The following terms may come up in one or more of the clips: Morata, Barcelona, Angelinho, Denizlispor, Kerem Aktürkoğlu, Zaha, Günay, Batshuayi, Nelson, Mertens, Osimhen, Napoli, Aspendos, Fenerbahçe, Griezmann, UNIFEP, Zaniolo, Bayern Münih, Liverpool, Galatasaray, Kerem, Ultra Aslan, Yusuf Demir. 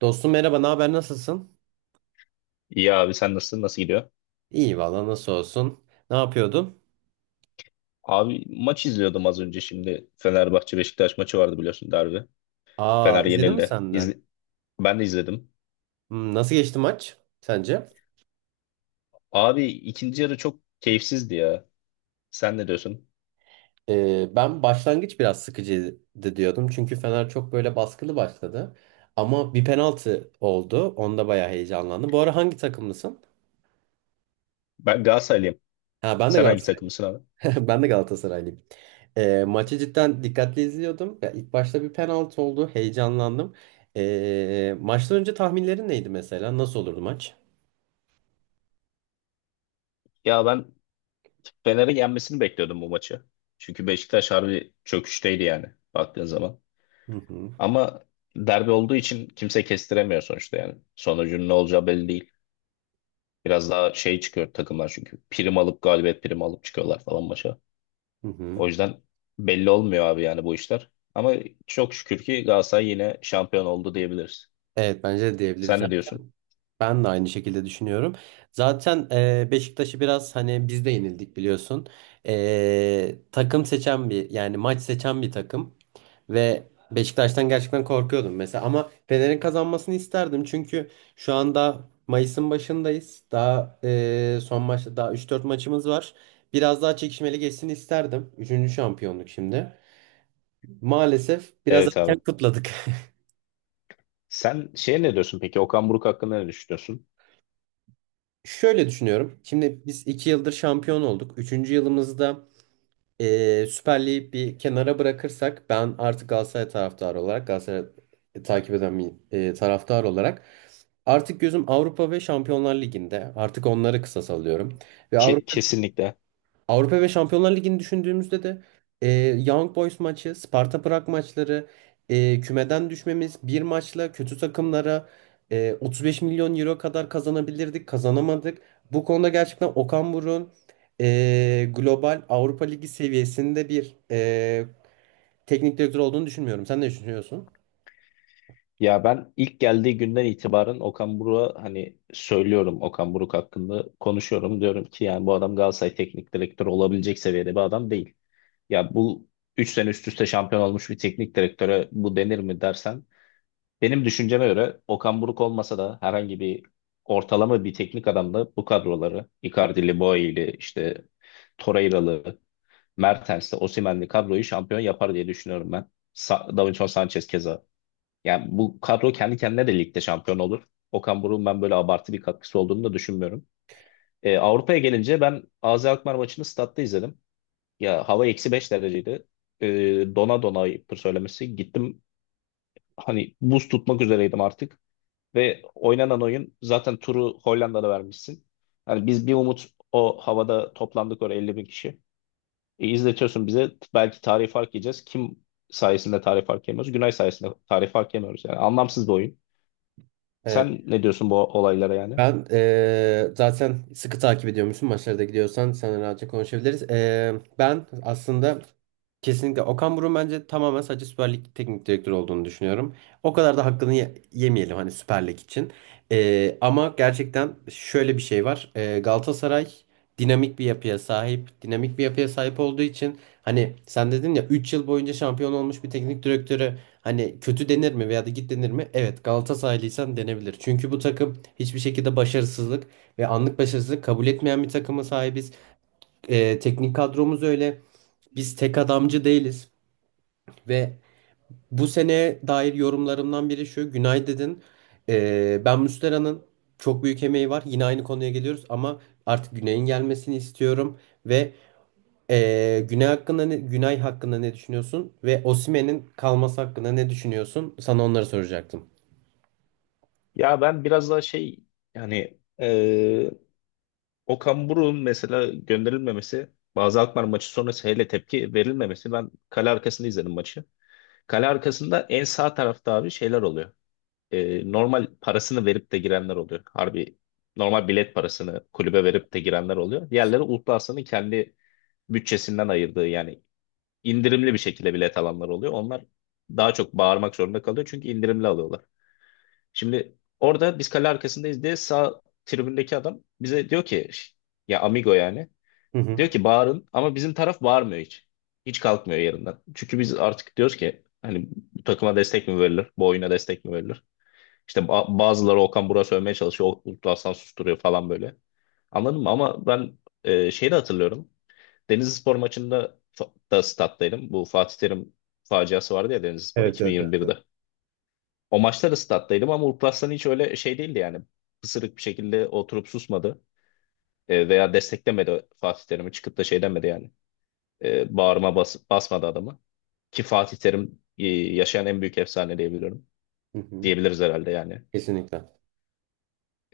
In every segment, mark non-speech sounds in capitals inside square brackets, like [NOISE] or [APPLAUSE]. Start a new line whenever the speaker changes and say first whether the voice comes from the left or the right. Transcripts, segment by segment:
right: Dostum merhaba, ne haber, nasılsın?
left: İyi abi sen nasılsın? Nasıl gidiyor?
right: İyi valla nasıl olsun? Ne yapıyordun?
left: Abi maç izliyordum az önce şimdi. Fenerbahçe Beşiktaş maçı vardı biliyorsun derbi.
right: Aa
left: Fener
right: izledin mi
left: yenildi.
right: sen de?
left: Ben de izledim.
right: Hmm, nasıl geçti maç sence?
left: Abi ikinci yarı çok keyifsizdi ya. Sen ne diyorsun?
right: Ben başlangıç biraz sıkıcıydı diyordum. Çünkü Fener çok böyle baskılı başladı. Ama bir penaltı oldu. Onda bayağı heyecanlandım. Bu ara hangi takımlısın?
left: Ben Galatasaraylıyım.
right: Ha ben de
left: Sen hangi
right: Galatasaray.
left: takımısın abi?
right: [LAUGHS] Ben de Galatasaraylıyım. Maçı cidden dikkatli izliyordum. Ya, ilk başta bir penaltı oldu. Heyecanlandım. Maçtan önce tahminlerin neydi mesela? Nasıl olurdu maç?
left: Ya ben Fener'in yenmesini bekliyordum bu maçı. Çünkü Beşiktaş harbi çöküşteydi yani baktığın zaman.
right: Hı hı.
left: Ama derbi olduğu için kimse kestiremiyor sonuçta yani. Sonucun ne olacağı belli değil. Biraz daha şey çıkıyor takımlar çünkü. Prim alıp galibiyet primi alıp çıkıyorlar falan maça.
right: Hı hı.
left: O yüzden belli olmuyor abi yani bu işler. Ama çok şükür ki Galatasaray yine şampiyon oldu diyebiliriz.
right: Evet bence de diyebiliriz.
left: Sen ne diyorsun?
right: Zaten ben de aynı şekilde düşünüyorum. Zaten Beşiktaş'ı biraz hani biz de yenildik biliyorsun. Takım seçen bir yani maç seçen bir takım ve Beşiktaş'tan gerçekten korkuyordum mesela, ama Fener'in kazanmasını isterdim çünkü şu anda Mayıs'ın başındayız. Daha son maçta daha üç dört maçımız var. Biraz daha çekişmeli geçsin isterdim. Üçüncü şampiyonluk şimdi. Maalesef biraz
left: Evet abi.
right: erken kutladık. [LAUGHS]
left: Sen ne diyorsun peki? Okan Buruk hakkında ne düşünüyorsun?
right: Şöyle düşünüyorum. Şimdi biz iki yıldır şampiyon olduk. Üçüncü yılımızda Süper Lig'i bir kenara bırakırsak ben artık Galatasaray taraftarı olarak Galatasaray takip eden bir taraftar olarak artık gözüm Avrupa ve Şampiyonlar Ligi'nde. Artık onları kısa salıyorum. Ve
left: Ke-
right: Avrupa
left: kesinlikle.
right: Avrupa ve Şampiyonlar Ligi'ni düşündüğümüzde de e, Young Boys maçı, Sparta Prag maçları, kümeden düşmemiz, bir maçla kötü takımlara 35 milyon euro kadar kazanabilirdik, kazanamadık. Bu konuda gerçekten Okan Buruk'un global Avrupa Ligi seviyesinde bir teknik direktör olduğunu düşünmüyorum. Sen ne düşünüyorsun?
left: Ya ben ilk geldiği günden itibaren Okan Buruk'a hani söylüyorum, Okan Buruk hakkında konuşuyorum. Diyorum ki yani bu adam Galatasaray teknik direktörü olabilecek seviyede bir adam değil. Ya bu 3 sene üst üste şampiyon olmuş bir teknik direktöre bu denir mi dersen, benim düşünceme göre Okan Buruk olmasa da herhangi bir ortalama bir teknik adamla bu kadroları Icardi'li, Boey'li, işte Torreira'lı, Mertens'li, Osimhen'li kadroyu şampiyon yapar diye düşünüyorum ben. Davinson Sanchez keza. Yani bu kadro kendi kendine de ligde şampiyon olur. Okan Buruk'un ben böyle abartı bir katkısı olduğunu da düşünmüyorum. Avrupa'ya gelince ben AZ Alkmaar maçını statta izledim. Ya hava -5 dereceydi. Ee, Dona dona ayıptır söylemesi. Gittim hani buz tutmak üzereydim artık. Ve oynanan oyun zaten turu Hollanda'da vermişsin. Hani biz bir umut o havada toplandık oraya 50.000 kişi. E, izletiyorsun bize belki tarih fark yiyeceğiz. Kim sayesinde tarih fark yemiyoruz? Günay sayesinde tarih fark yemiyoruz. Yani anlamsız bir oyun.
right: Evet.
left: Sen ne diyorsun bu olaylara yani?
right: Ben zaten sıkı takip ediyormuşum, maçlara da gidiyorsan sana rahatça konuşabiliriz. Ben aslında kesinlikle Okan Buruk'un bence tamamen sadece Süper Lig teknik direktörü olduğunu düşünüyorum. O kadar da hakkını yemeyelim hani, Süper Lig için. Ama gerçekten şöyle bir şey var. Galatasaray dinamik bir yapıya sahip. Dinamik bir yapıya sahip olduğu için, hani sen dedin ya, 3 yıl boyunca şampiyon olmuş bir teknik direktörü hani kötü denir mi veya da git denir mi? Evet, Galatasaraylıysan denebilir. Çünkü bu takım hiçbir şekilde başarısızlık ve anlık başarısızlık kabul etmeyen bir takıma sahibiz. Teknik kadromuz öyle. Biz tek adamcı değiliz. Ve bu seneye dair yorumlarımdan biri şu. Günay dedin. Ben Muslera'nın çok büyük emeği var. Yine aynı konuya geliyoruz ama artık Günay'ın gelmesini istiyorum. Ve Günay hakkında ne düşünüyorsun? Ve Osimhen'in kalması hakkında ne düşünüyorsun? Sana onları soracaktım.
left: Ya ben biraz daha şey yani Okan Buruk'un mesela gönderilmemesi, bazı Alkmaar maçı sonrası hele tepki verilmemesi, ben kale arkasında izledim maçı. Kale arkasında en sağ tarafta abi şeyler oluyor. Normal parasını verip de girenler oluyor. Harbi normal bilet parasını kulübe verip de girenler oluyor. Diğerleri Ultrasa'nın kendi bütçesinden ayırdığı yani indirimli bir şekilde bilet alanlar oluyor. Onlar daha çok bağırmak zorunda kalıyor çünkü indirimli alıyorlar. Şimdi orada biz kale arkasındayız diye sağ tribündeki adam bize diyor ki ya amigo yani,
right: Hı hı.
left: diyor ki bağırın, ama bizim taraf bağırmıyor hiç. Hiç kalkmıyor yerinden. Çünkü biz artık diyoruz ki hani bu takıma destek mi verilir? Bu oyuna destek mi verilir? İşte bazıları Okan Burak'ı sövmeye çalışıyor. Uludağ Hasan susturuyor falan böyle. Anladın mı? Ama ben şeyi de hatırlıyorum. Denizlispor maçında da stat'taydım. Bu Fatih Terim faciası vardı ya, Denizlispor
right: Evet, evet, evet. Evet.
left: 2021'de. O maçta da stat'taydım ama Uludağ Hasan hiç öyle şey değildi yani. Pısırık bir şekilde oturup susmadı. Veya desteklemedi Fatih Terim'i. Çıkıp da şey demedi yani. Bağrıma basmadı adamı. Ki Fatih Terim yaşayan en büyük efsane diyebiliyorum.
right: Hı hı.
left: Diyebiliriz herhalde yani.
right: Kesinlikle.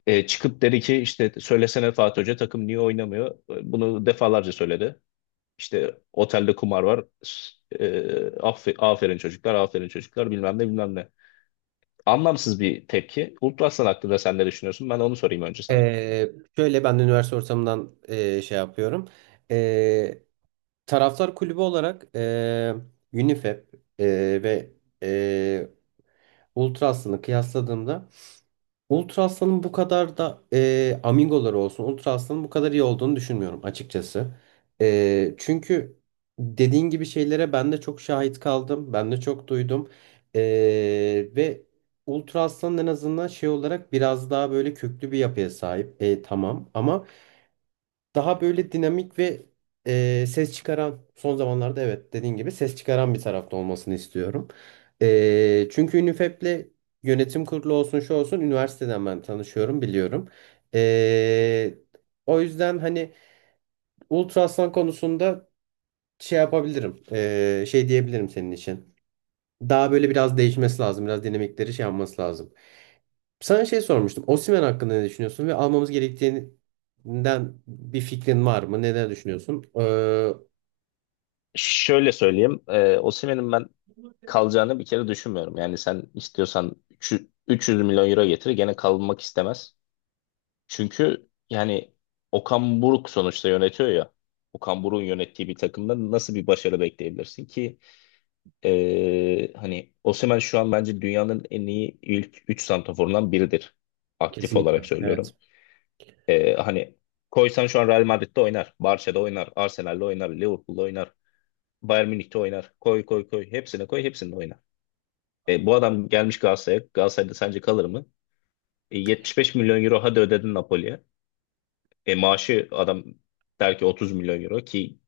left: Çıkıp dedi ki işte, söylesene Fatih Hoca, takım niye oynamıyor? Bunu defalarca söyledi. İşte otelde kumar var. E, aferin çocuklar, aferin çocuklar bilmem ne bilmem ne." Anlamsız bir tepki. Ultrasan hakkında sen ne düşünüyorsun? Ben onu sorayım önce sana.
right: Ee, Şöyle, ben de üniversite ortamından şey yapıyorum. Ee, Taraftar kulübü olarak, UNIFEP ve e, Ultra Aslı'nı kıyasladığımda, Ultra Aslan'ın bu kadar da amigoları olsun, Ultra Aslan'ın bu kadar iyi olduğunu düşünmüyorum açıkçası. Çünkü dediğin gibi şeylere ben de çok şahit kaldım. Ben de çok duydum. E, Ve Ultra Aslan en azından şey olarak biraz daha böyle köklü bir yapıya sahip. Tamam ama daha böyle dinamik ve ses çıkaran, son zamanlarda evet dediğin gibi ses çıkaran bir tarafta olmasını istiyorum. Çünkü Ünifep'le yönetim kurulu olsun şu olsun, üniversiteden ben tanışıyorum, biliyorum. E, O yüzden hani Ultra konusunda şey yapabilirim, şey diyebilirim senin için. Daha böyle biraz değişmesi lazım, biraz dinamikleri şey yapması lazım. Sana şey sormuştum. Osimhen hakkında ne düşünüyorsun ve almamız gerektiğinden bir fikrin var mı? Neler düşünüyorsun?
left: Şöyle söyleyeyim. Osimhen'in ben kalacağını bir kere düşünmüyorum. Yani sen istiyorsan 300 milyon euro getir, gene kalmak istemez. Çünkü yani Okan Buruk sonuçta yönetiyor ya. Okan Buruk'un yönettiği bir takımda nasıl bir başarı bekleyebilirsin ki? Hani Osimhen şu an bence dünyanın en iyi ilk 3 santraforundan biridir. Aktif olarak
right: Evet.
left: söylüyorum. Hani koysan şu an Real Madrid'de oynar, Barça'da oynar, Arsenal'de oynar, Liverpool'da oynar, Bayern Münih'te oynar. Koy koy koy hepsine koy, hepsinde oynar. Bu adam gelmiş Galatasaray'a. Galatasaray'da sence kalır mı? 75 milyon euro hadi ödedin Napoli'ye. Maaşı adam der ki 30 milyon euro, ki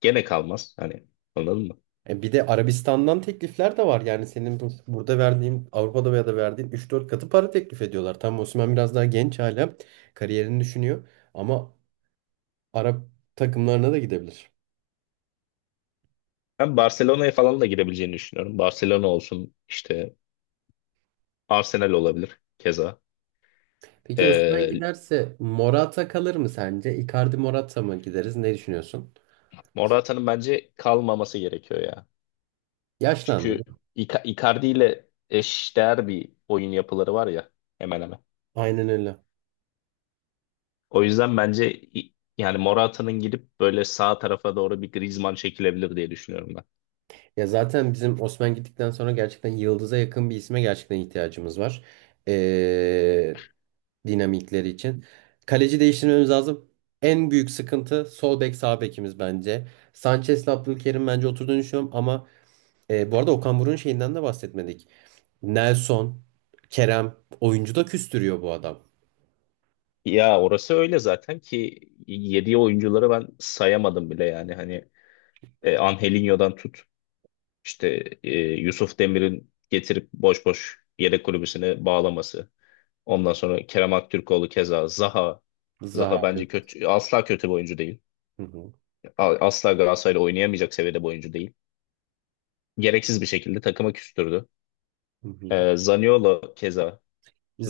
left: gene kalmaz. Hani anladın mı?
right: Bir de Arabistan'dan teklifler de var. Yani senin burada verdiğin, Avrupa'da veya da verdiğin üç dört katı para teklif ediyorlar. Tam Osimhen biraz daha genç hala. Kariyerini düşünüyor. Ama Arap takımlarına da gidebilir.
left: Ben Barcelona'ya falan da girebileceğini düşünüyorum. Barcelona olsun, işte Arsenal olabilir keza.
right: Peki Osimhen
left: E,
right: giderse Morata kalır mı sence? Icardi Morata mı gideriz? Ne düşünüyorsun?
left: Morata'nın bence kalmaması gerekiyor ya. Çünkü
right: Yaşlandı.
left: Icardi ile eşdeğer bir oyun yapıları var ya, hemen hemen.
right: Aynen öyle.
left: O yüzden bence yani Morata'nın gidip böyle sağ tarafa doğru bir Griezmann çekilebilir diye düşünüyorum ben.
right: Ya zaten bizim Osman gittikten sonra gerçekten yıldıza yakın bir isme gerçekten ihtiyacımız var. Ee, Dinamikleri için. Kaleci değiştirmemiz lazım. En büyük sıkıntı sol bek sağ bekimiz bence. Sanchez'le Abdülkerim bence oturduğunu düşünüyorum ama bu arada Okan Buruk'un şeyinden de bahsetmedik. Nelson, Kerem, oyuncu da küstürüyor bu adam.
left: Ya orası öyle zaten ki yediği oyuncuları ben sayamadım bile yani, hani Angelinho'dan tut, işte Yusuf Demir'in getirip boş boş yedek kulübüsüne bağlaması. Ondan sonra Kerem Aktürkoğlu, keza Zaha. Zaha
right: Zaha.
left: bence
right: Evet.
left: kötü, asla kötü bir oyuncu değil.
right: Hı hı,
left: Asla Galatasaray'la oynayamayacak seviyede bir oyuncu değil. Gereksiz bir şekilde takıma küstürdü.
right: hı hı.
left: Zaniolo keza,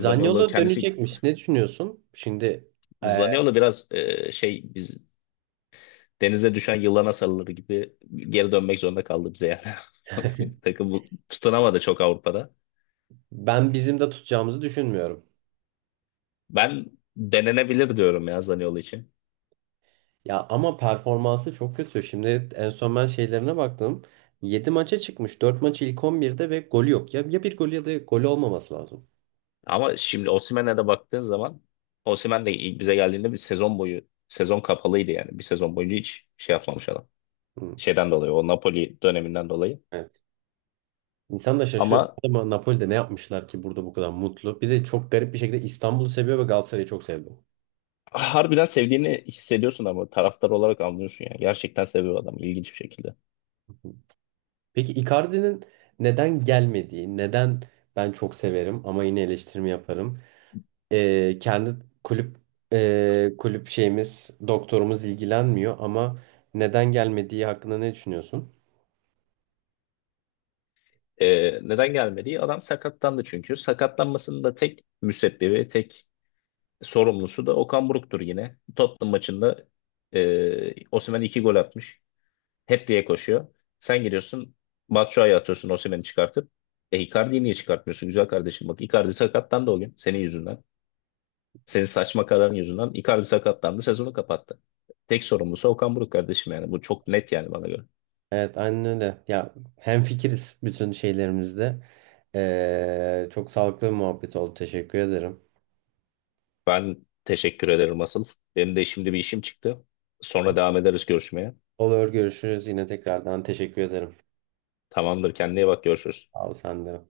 left: Zaniolo kendisi,
right: dönecekmiş. Ne düşünüyorsun? Şimdi e,
left: Zaniolo biraz biz denize düşen yılana sarılır gibi geri dönmek zorunda kaldı bize yani. [LAUGHS]
right: [LAUGHS]
left: Takım tutunamadı çok Avrupa'da.
right: ben bizim de tutacağımızı düşünmüyorum.
left: Ben denenebilir diyorum ya Zaniolo için.
right: Ya ama performansı çok kötü. Şimdi en son ben şeylerine baktım. 7 maça çıkmış. Dört maç ilk 11'de ve golü yok. Ya, ya bir gol ya da golü olmaması lazım.
left: Ama şimdi Osimhen'e de baktığın zaman, Osimhen de ilk bize geldiğinde bir sezon boyu sezon kapalıydı yani. Bir sezon boyunca hiç şey yapmamış adam.
right: Hı.
left: Şeyden dolayı, o Napoli döneminden dolayı.
right: Evet. İnsan da şaşırıyor.
left: Ama
right: Ama Napoli'de ne yapmışlar ki burada bu kadar mutlu? Bir de çok garip bir şekilde İstanbul'u seviyor ve Galatasaray'ı çok seviyor.
left: harbiden sevdiğini hissediyorsun, ama taraftar olarak anlıyorsun yani. Gerçekten seviyor adam ilginç bir şekilde.
right: Peki Icardi'nin neden gelmediği, neden, ben çok severim ama yine eleştirimi yaparım. Kendi kulüp kulüp şeyimiz, doktorumuz ilgilenmiyor, ama neden gelmediği hakkında ne düşünüyorsun?
left: Neden gelmedi? Adam sakatlandı çünkü. Sakatlanmasının da tek müsebbibi, tek sorumlusu da Okan Buruk'tur yine. Tottenham maçında Osimhen iki gol atmış. Hat-trick'e koşuyor. Sen giriyorsun, Batshuayi'ye atıyorsun Osimhen'i çıkartıp. Icardi'yi niye çıkartmıyorsun güzel kardeşim? Bak Icardi sakatlandı o gün senin yüzünden. Senin saçma kararın yüzünden Icardi sakatlandı, sezonu kapattı. Tek sorumlusu Okan Buruk, kardeşim yani. Bu çok net yani bana göre.
right: Evet aynen öyle. Ya hemfikiriz bütün şeylerimizde. Çok sağlıklı bir muhabbet oldu. Teşekkür ederim.
left: Ben teşekkür ederim asıl. Benim de şimdi bir işim çıktı. Sonra devam ederiz görüşmeye.
right: Olur, görüşürüz yine tekrardan. Teşekkür ederim.
left: Tamamdır, kendine iyi bak, görüşürüz.
right: Abi sen de.